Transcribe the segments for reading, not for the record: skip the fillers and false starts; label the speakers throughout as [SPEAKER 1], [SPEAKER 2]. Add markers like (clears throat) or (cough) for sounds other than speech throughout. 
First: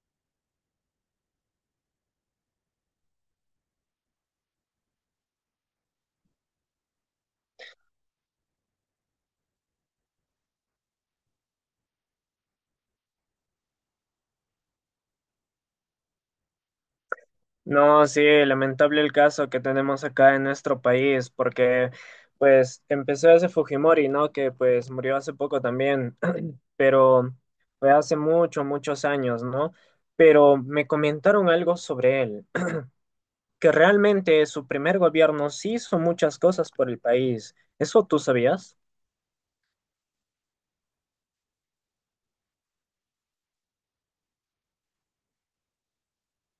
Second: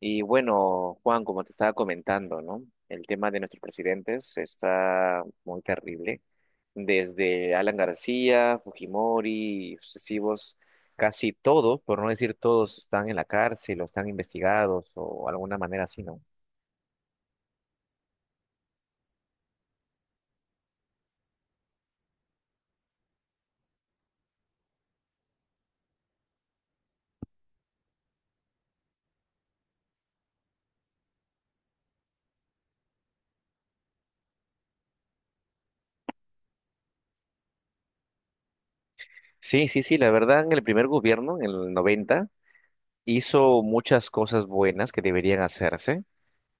[SPEAKER 1] Y bueno, Juan, como te estaba comentando, ¿no? El tema de nuestros presidentes está muy terrible. Desde Alan García, Fujimori, y sucesivos, casi todos, por no decir todos, están en la cárcel o están investigados o alguna manera así, ¿no?
[SPEAKER 2] No, sí, lamentable el caso que tenemos acá en nuestro país, porque pues empezó ese Fujimori, ¿no? Que pues murió hace poco también, (clears throat) pero fue hace muchos, muchos años, ¿no? Pero me comentaron algo sobre él, (clears throat) que realmente su primer gobierno sí hizo muchas cosas por el país. ¿Eso tú sabías?
[SPEAKER 1] Sí, sí, sí, la verdad, en el primer gobierno, en el 90 hizo muchas cosas buenas que deberían hacerse.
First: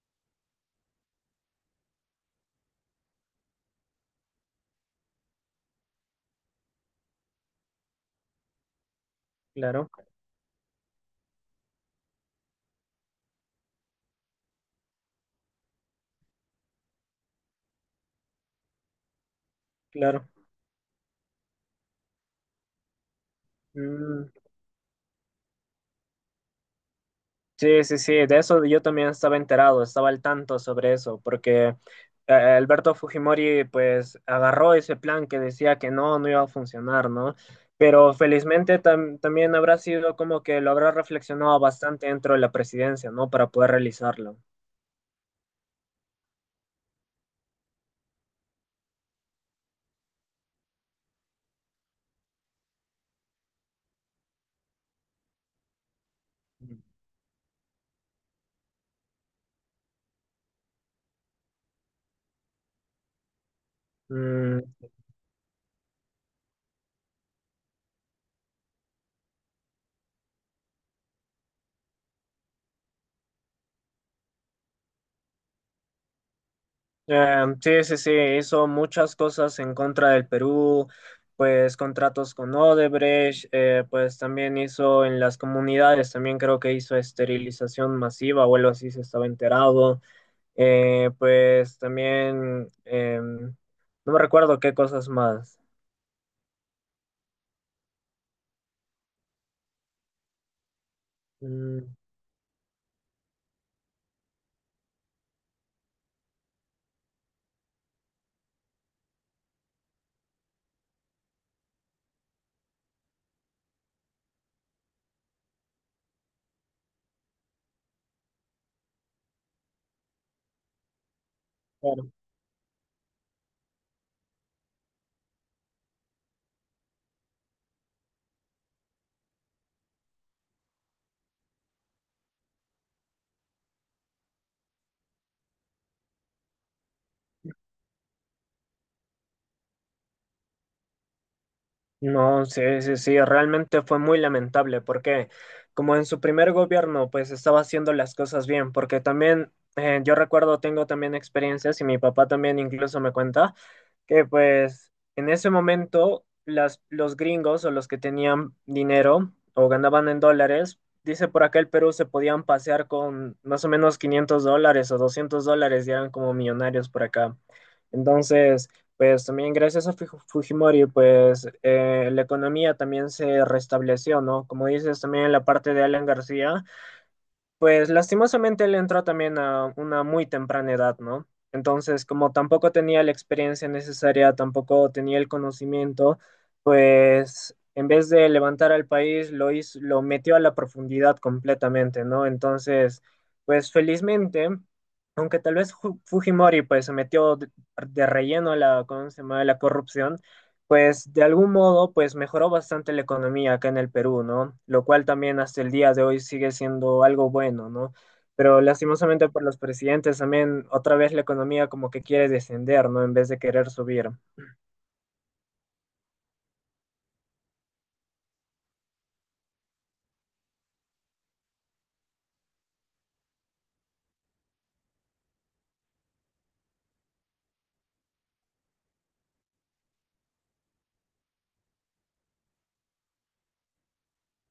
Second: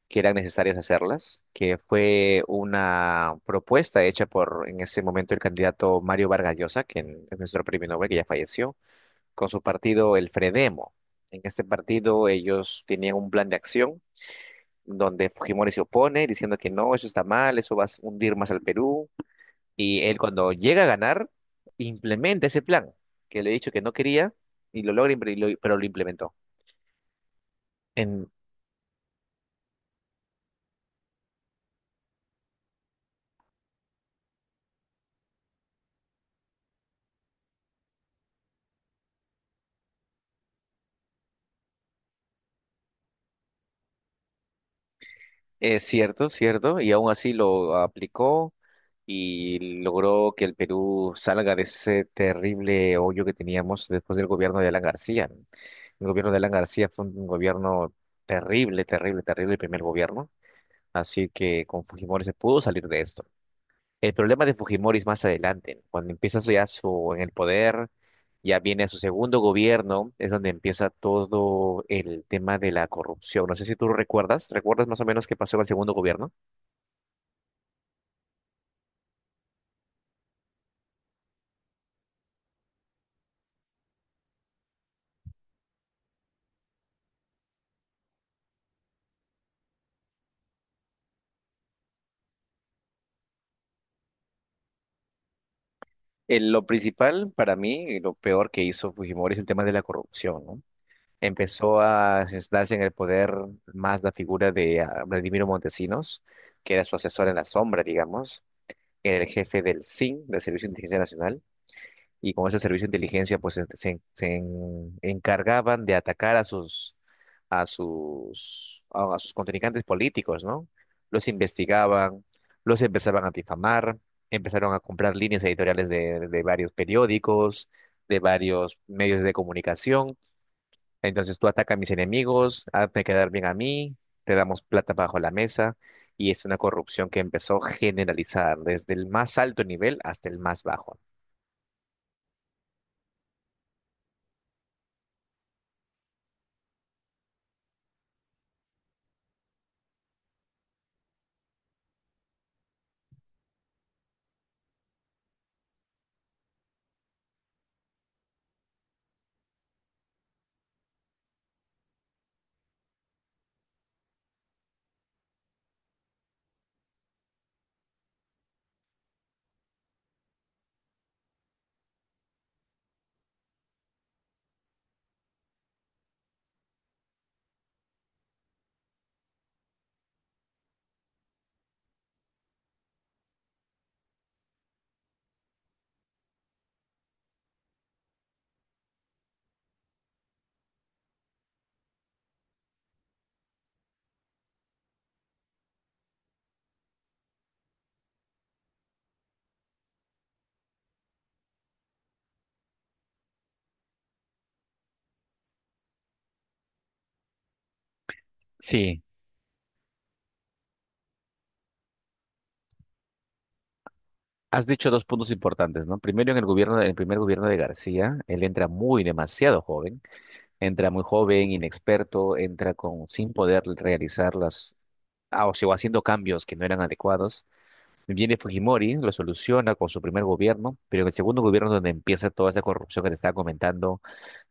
[SPEAKER 1] Que eran necesarias hacerlas, que fue una propuesta hecha por en ese momento el candidato Mario Vargas Llosa, que es nuestro premio Nobel, que ya falleció, con su
[SPEAKER 2] Claro,
[SPEAKER 1] partido el Fredemo. En este partido ellos tenían un plan de acción donde Fujimori se opone diciendo que no, eso está mal, eso va a hundir más al Perú. Y él
[SPEAKER 2] claro.
[SPEAKER 1] cuando llega a ganar, implementa ese plan que le he dicho que no
[SPEAKER 2] Mm.
[SPEAKER 1] quería y lo logra, pero lo implementó.
[SPEAKER 2] Sí, sí, sí,
[SPEAKER 1] En-
[SPEAKER 2] de eso yo también estaba enterado, estaba al tanto sobre eso, porque Alberto Fujimori pues agarró ese plan que decía que no, no iba a funcionar, ¿no? Pero felizmente también habrá sido como que lo habrá reflexionado bastante dentro de la presidencia, ¿no? Para poder realizarlo.
[SPEAKER 1] Es cierto, cierto, y aún así lo aplicó y logró que el Perú salga de ese terrible hoyo que teníamos después del gobierno de Alan García, ¿no? El gobierno de Alan García fue un gobierno terrible, terrible, terrible, el primer gobierno, así que con Fujimori se pudo salir de esto. El problema de
[SPEAKER 2] Mm.
[SPEAKER 1] Fujimori es más adelante, ¿no? Cuando empieza ya su, en el poder, ya viene a su segundo gobierno, es donde empieza todo el tema de la corrupción. No sé si tú recuerdas, ¿recuerdas más o menos qué pasó en el segundo gobierno?
[SPEAKER 2] Sí, sí, sí, hizo muchas cosas en contra del Perú, pues contratos con Odebrecht, pues también hizo en las comunidades, también creo que hizo esterilización masiva o algo así, se estaba enterado. Pues también, no me recuerdo qué cosas más.
[SPEAKER 1] Lo principal para mí, y lo peor que hizo Fujimori es el tema de la corrupción, ¿no? Empezó
[SPEAKER 2] Mm,
[SPEAKER 1] a sentarse en el poder más la figura de Vladimiro Montesinos, que era su asesor en la sombra, digamos, era el jefe del SIN, del Servicio de Inteligencia Nacional, y con ese servicio de inteligencia pues encargaban de atacar a sus a sus contrincantes políticos, ¿no? Los
[SPEAKER 2] claro.
[SPEAKER 1] investigaban, los empezaban a difamar, empezaron a comprar líneas editoriales de varios periódicos, de varios medios de comunicación. Entonces tú ataca a mis enemigos, hazme quedar bien a mí, te damos plata bajo la mesa. Y es una corrupción que empezó a generalizar desde el más alto nivel hasta el más bajo.
[SPEAKER 2] No, sí, sí, sí, realmente fue muy lamentable porque como en su primer gobierno pues estaba haciendo las cosas bien, porque también yo recuerdo, tengo también experiencias y mi papá también incluso me cuenta que pues en ese momento las, los gringos o los que tenían dinero o ganaban en dólares, dice por acá el Perú se podían pasear con más o menos $500 o $200 y eran como millonarios por acá. Entonces, pues también gracias a Fujimori, pues la economía también se restableció, ¿no? Como dices también en la parte de Alan García, pues lastimosamente él entró también a una muy temprana edad, ¿no? Entonces, como tampoco tenía la experiencia necesaria, tampoco tenía el conocimiento, pues en vez de levantar al país, lo hizo, lo metió a la profundidad completamente, ¿no? Entonces, pues felizmente, aunque tal vez Fujimori pues se metió de relleno a la, ¿cómo se llama? A la corrupción, pues de algún modo, pues mejoró bastante la economía acá en el Perú, ¿no? Lo cual también hasta el día de hoy sigue siendo algo bueno, ¿no? Pero
[SPEAKER 1] Sí.
[SPEAKER 2] lastimosamente por los presidentes también otra vez la economía como que quiere descender, ¿no? En vez de querer subir.
[SPEAKER 1] Has dicho dos puntos importantes, ¿no? Primero, en el gobierno, en el primer gobierno de García, él entra muy demasiado joven, entra muy joven, inexperto, entra con sin poder realizar las, o sea, haciendo cambios que no eran adecuados. Viene Fujimori, lo soluciona con su primer gobierno, pero en el segundo gobierno es donde empieza toda esa corrupción que te estaba comentando,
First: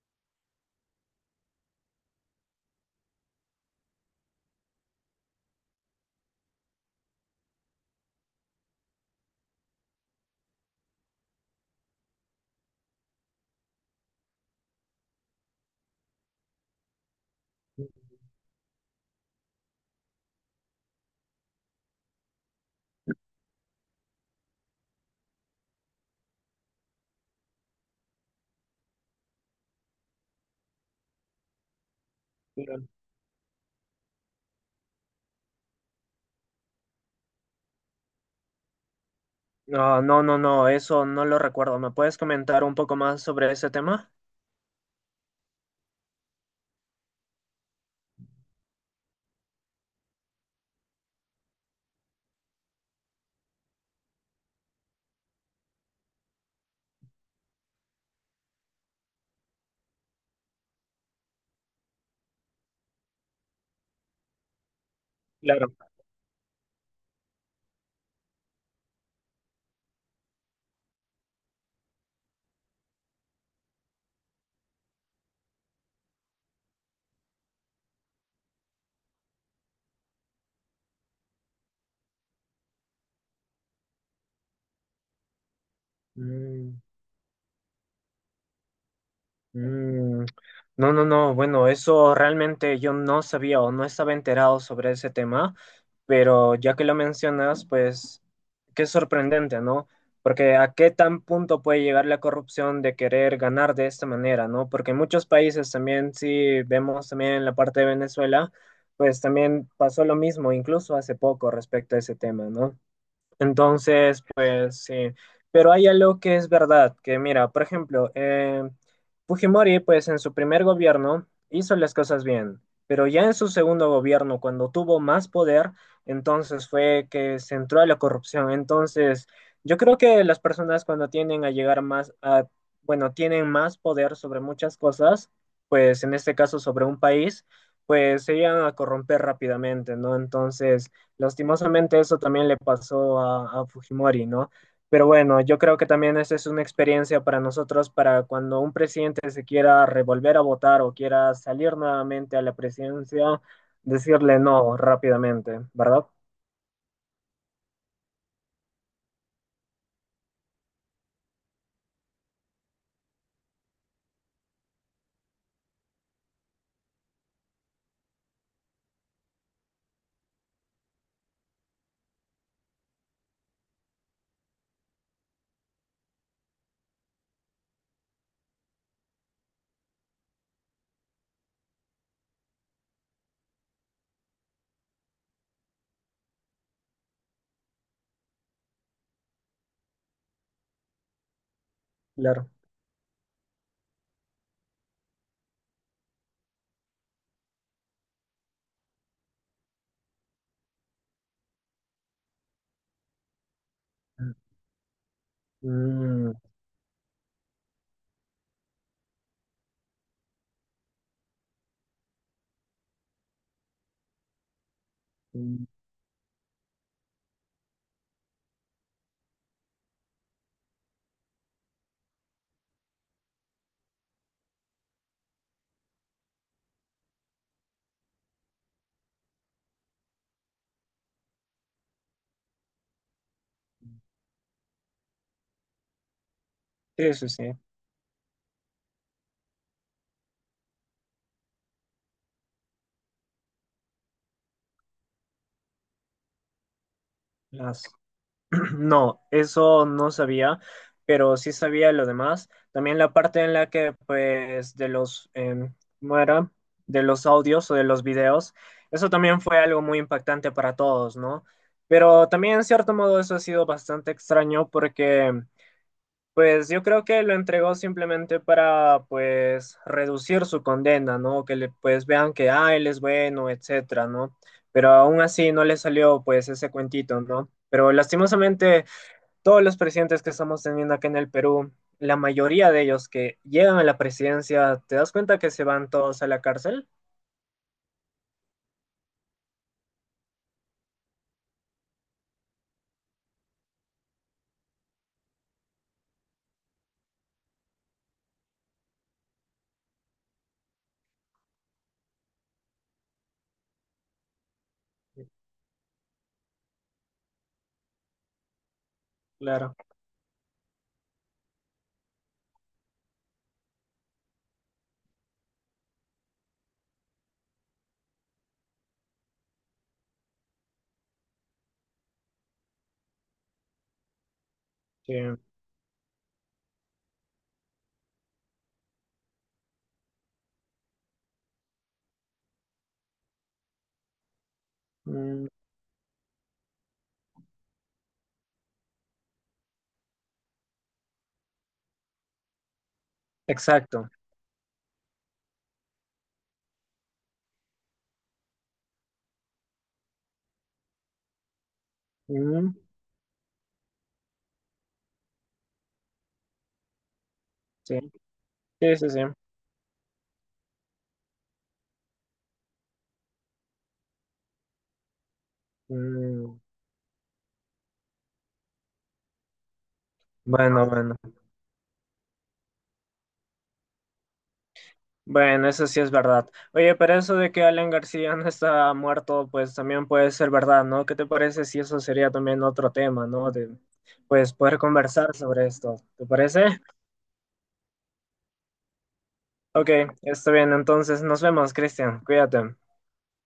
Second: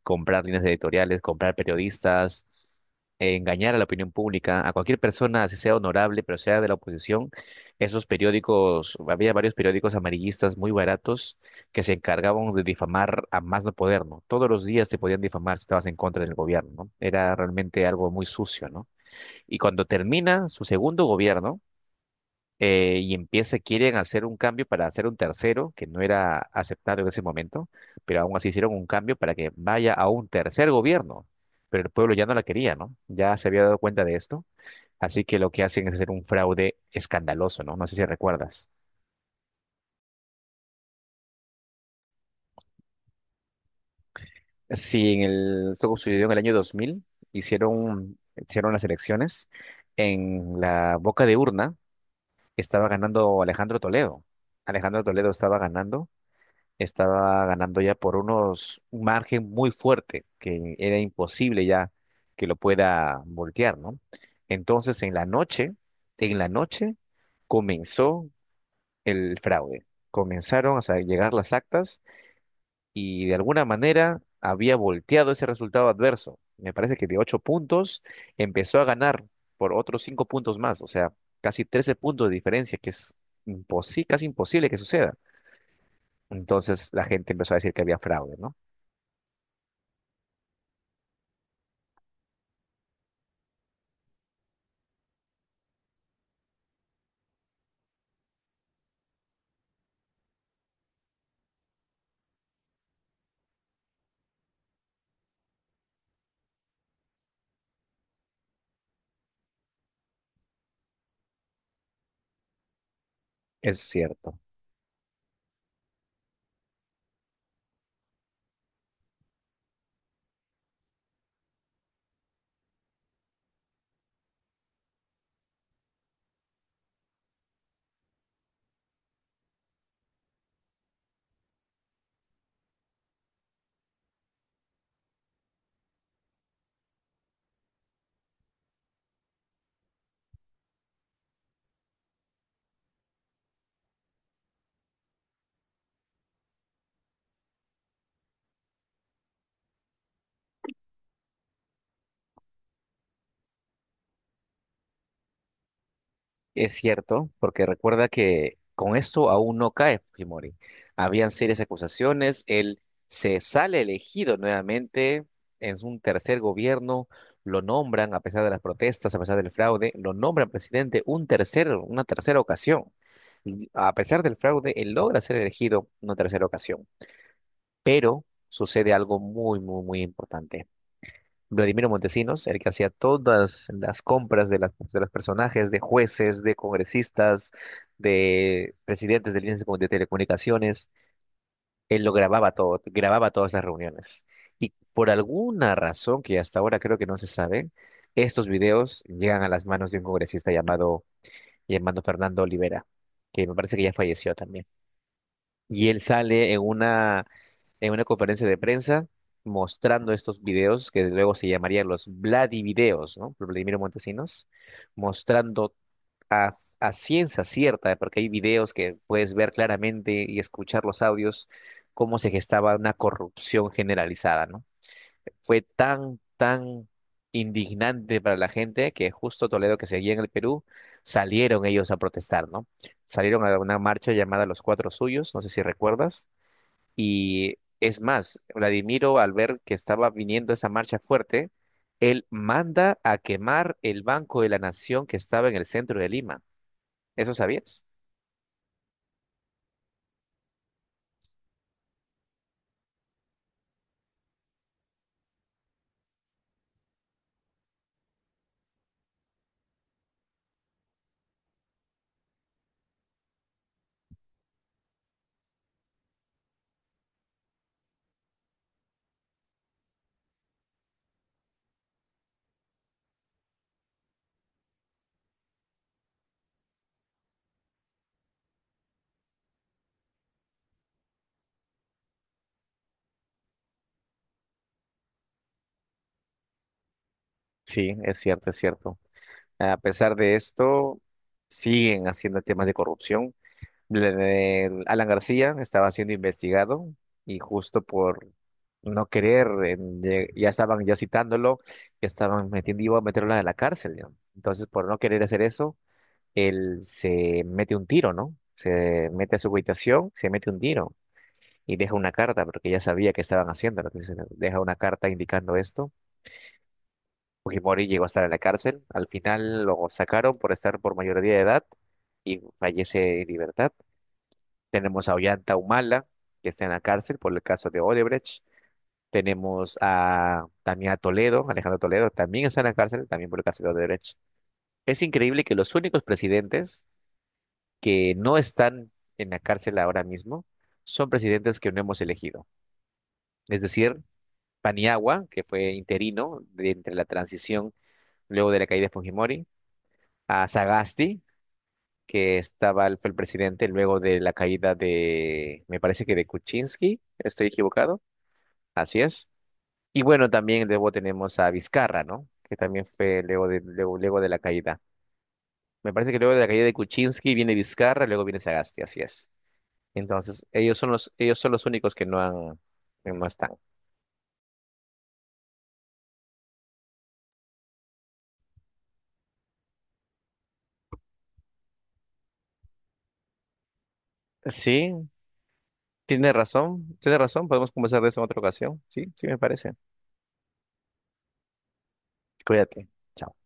[SPEAKER 1] comprar líneas editoriales, comprar periodistas, engañar a la opinión pública, a cualquier persona, así sea honorable, pero sea de la oposición, esos periódicos, había varios periódicos amarillistas muy baratos que se encargaban de difamar a más no poder, ¿no? Todos los días te podían difamar si estabas en contra del gobierno, ¿no? Era realmente algo muy sucio, ¿no? Y cuando termina su segundo gobierno, y empieza, quieren hacer un cambio para hacer un tercero, que no era aceptado en ese momento, pero aún así hicieron un cambio para que vaya a un tercer gobierno. Pero el pueblo ya no la quería, ¿no? Ya se había dado cuenta de esto. Así que lo que hacen es hacer un fraude escandaloso, ¿no? No sé si recuerdas.
[SPEAKER 2] No, no, no, no, eso no lo recuerdo. ¿Me puedes comentar un poco más sobre ese tema?
[SPEAKER 1] Sí, en el, esto sucedió en el año 2000 hicieron las elecciones. En la boca de urna estaba ganando Alejandro Toledo. Alejandro Toledo estaba ganando ya por unos un margen muy fuerte que era imposible ya que lo pueda voltear, ¿no? Entonces en la noche,
[SPEAKER 2] Claro.
[SPEAKER 1] en la noche comenzó el fraude. Comenzaron a llegar las actas y de alguna manera había volteado ese resultado adverso. Me parece que de ocho puntos empezó a ganar por otros cinco puntos más, o sea, casi 13 puntos de diferencia, que es casi imposible que suceda.
[SPEAKER 2] Mm.
[SPEAKER 1] Entonces la gente empezó a decir que había fraude, ¿no?
[SPEAKER 2] Mm, no, no, no. Bueno, eso realmente yo no sabía o no estaba enterado sobre ese tema, pero ya que lo mencionas, pues qué sorprendente, ¿no? Porque a qué tan punto puede llegar la corrupción de querer ganar de esta manera, ¿no? Porque en muchos países también, si vemos también en la parte de Venezuela, pues también pasó lo mismo, incluso hace poco respecto a ese tema, ¿no?
[SPEAKER 1] Es
[SPEAKER 2] Entonces,
[SPEAKER 1] cierto,
[SPEAKER 2] pues sí, pero hay algo que es verdad, que mira, por ejemplo, Fujimori, pues en su primer gobierno hizo las cosas bien, pero ya en su segundo gobierno, cuando tuvo más poder, entonces fue que se entró a la corrupción. Entonces, yo creo que las personas cuando tienden a llegar más a, bueno, tienen más poder sobre muchas cosas, pues en este caso sobre un país, pues se llegan a corromper rápidamente, ¿no? Entonces... Lastimosamente eso también le pasó a Fujimori, ¿no? Pero bueno, yo creo que también esa es una experiencia para nosotros, para cuando un presidente se quiera revolver a votar o quiera salir nuevamente a la presidencia, decirle no rápidamente, ¿verdad?
[SPEAKER 1] es cierto, porque recuerda que con esto aún no cae Fujimori. Habían serias acusaciones, él se sale elegido nuevamente en un tercer gobierno, lo nombran a pesar de las protestas, a pesar del fraude, lo nombran presidente un tercer, una tercera ocasión. Y a pesar del fraude, él logra ser elegido una tercera ocasión, pero sucede algo muy, muy, muy importante. Vladimiro Montesinos, el que hacía todas las compras de, las, de los personajes, de jueces, de congresistas, de presidentes del índice de de telecomunicaciones, él lo
[SPEAKER 2] Claro.
[SPEAKER 1] grababa todo, grababa todas las reuniones. Y por alguna razón que hasta ahora creo que no se sabe, estos videos llegan a las manos de un congresista llamado Fernando Olivera, que me parece que ya falleció también y él
[SPEAKER 2] Mm,
[SPEAKER 1] sale en una, conferencia de prensa mostrando estos videos que luego se llamarían los Vladivideos, ¿no? Por Vladimiro Montesinos,
[SPEAKER 2] mm,
[SPEAKER 1] mostrando a, a ciencia cierta, porque hay videos que puedes ver claramente y escuchar los audios, cómo se gestaba una corrupción generalizada, ¿no? Fue tan, tan indignante para la gente que justo Toledo que seguía en el Perú, salieron ellos a protestar, ¿no? Salieron a una marcha llamada Los Cuatro Suyos, no sé si recuerdas,
[SPEAKER 2] sí, sí, sí.
[SPEAKER 1] y es más, Vladimiro, al ver que estaba viniendo esa marcha fuerte, él manda a quemar el Banco de la Nación que estaba en el centro de Lima. ¿Eso sabías?
[SPEAKER 2] Las- (clears throat) No, eso no sabía, pero sí sabía lo demás. También la parte en la que, pues, de los, ¿cómo era? De los audios o de los videos, eso también fue algo muy impactante para todos, ¿no? Pero también, en cierto modo, eso ha sido bastante extraño porque, pues, yo creo que lo entregó simplemente para, pues, reducir su condena, ¿no? Que, le, pues, vean que, ah, él es bueno, etcétera, ¿no? Pero aún así no le salió, pues, ese cuentito, ¿no? Pero lastimosamente todos los presidentes que estamos teniendo acá en el Perú, la mayoría de ellos que llegan a la presidencia, ¿te das cuenta que se van todos a la cárcel?
[SPEAKER 1] Sí, es cierto, es cierto. A pesar de esto, siguen haciendo temas de corrupción. El Alan García estaba siendo investigado y justo por no querer, ya estaban ya citándolo, ya estaban metiendo, iba a meterlo a la cárcel, ¿no? Entonces, por no querer hacer eso, él se mete un tiro, ¿no? Se mete a su
[SPEAKER 2] Claro,
[SPEAKER 1] habitación, se mete un tiro y deja una carta porque ya sabía que estaban haciendo. Entonces deja una carta indicando esto. Fujimori llegó a estar en la cárcel. Al final lo sacaron por estar por mayoría de edad y fallece en libertad. Tenemos a
[SPEAKER 2] sí.
[SPEAKER 1] Ollanta Humala, que está en la cárcel por el caso de Odebrecht. Tenemos a también a Toledo, Alejandro Toledo, también está en la cárcel, también por el caso de Odebrecht. Es increíble
[SPEAKER 2] Mm,
[SPEAKER 1] que los únicos presidentes que no están en la cárcel ahora mismo son presidentes que no hemos elegido. Es decir,
[SPEAKER 2] exacto.
[SPEAKER 1] Paniagua, que fue interino de entre la transición luego de la caída de Fujimori, a Sagasti, que
[SPEAKER 2] Mm,
[SPEAKER 1] estaba, fue el presidente luego de la caída de, me parece que de Kuczynski, estoy
[SPEAKER 2] sí,
[SPEAKER 1] equivocado,
[SPEAKER 2] sí,
[SPEAKER 1] así
[SPEAKER 2] sí. Sí.
[SPEAKER 1] es. Y bueno, también luego tenemos a Vizcarra, ¿no? Que también fue luego de la caída. Me parece que luego de la
[SPEAKER 2] Mm,
[SPEAKER 1] caída de Kuczynski viene Vizcarra, luego viene Sagasti, así es. Entonces,
[SPEAKER 2] bueno, bueno.
[SPEAKER 1] ellos son los únicos que no han, que no están.
[SPEAKER 2] Bueno, eso sí es verdad. Oye, pero eso de que Alan García no está muerto, pues también puede ser verdad, ¿no? ¿Qué te parece si eso sería también otro tema, no? De, pues poder
[SPEAKER 1] Sí,
[SPEAKER 2] conversar sobre esto. ¿Te
[SPEAKER 1] tiene
[SPEAKER 2] parece?
[SPEAKER 1] razón, tiene razón. Podemos conversar de eso en otra ocasión. Sí, sí me parece.
[SPEAKER 2] Ok, está bien. Entonces nos vemos, Cristian. Cuídate.
[SPEAKER 1] Cuídate. Chao.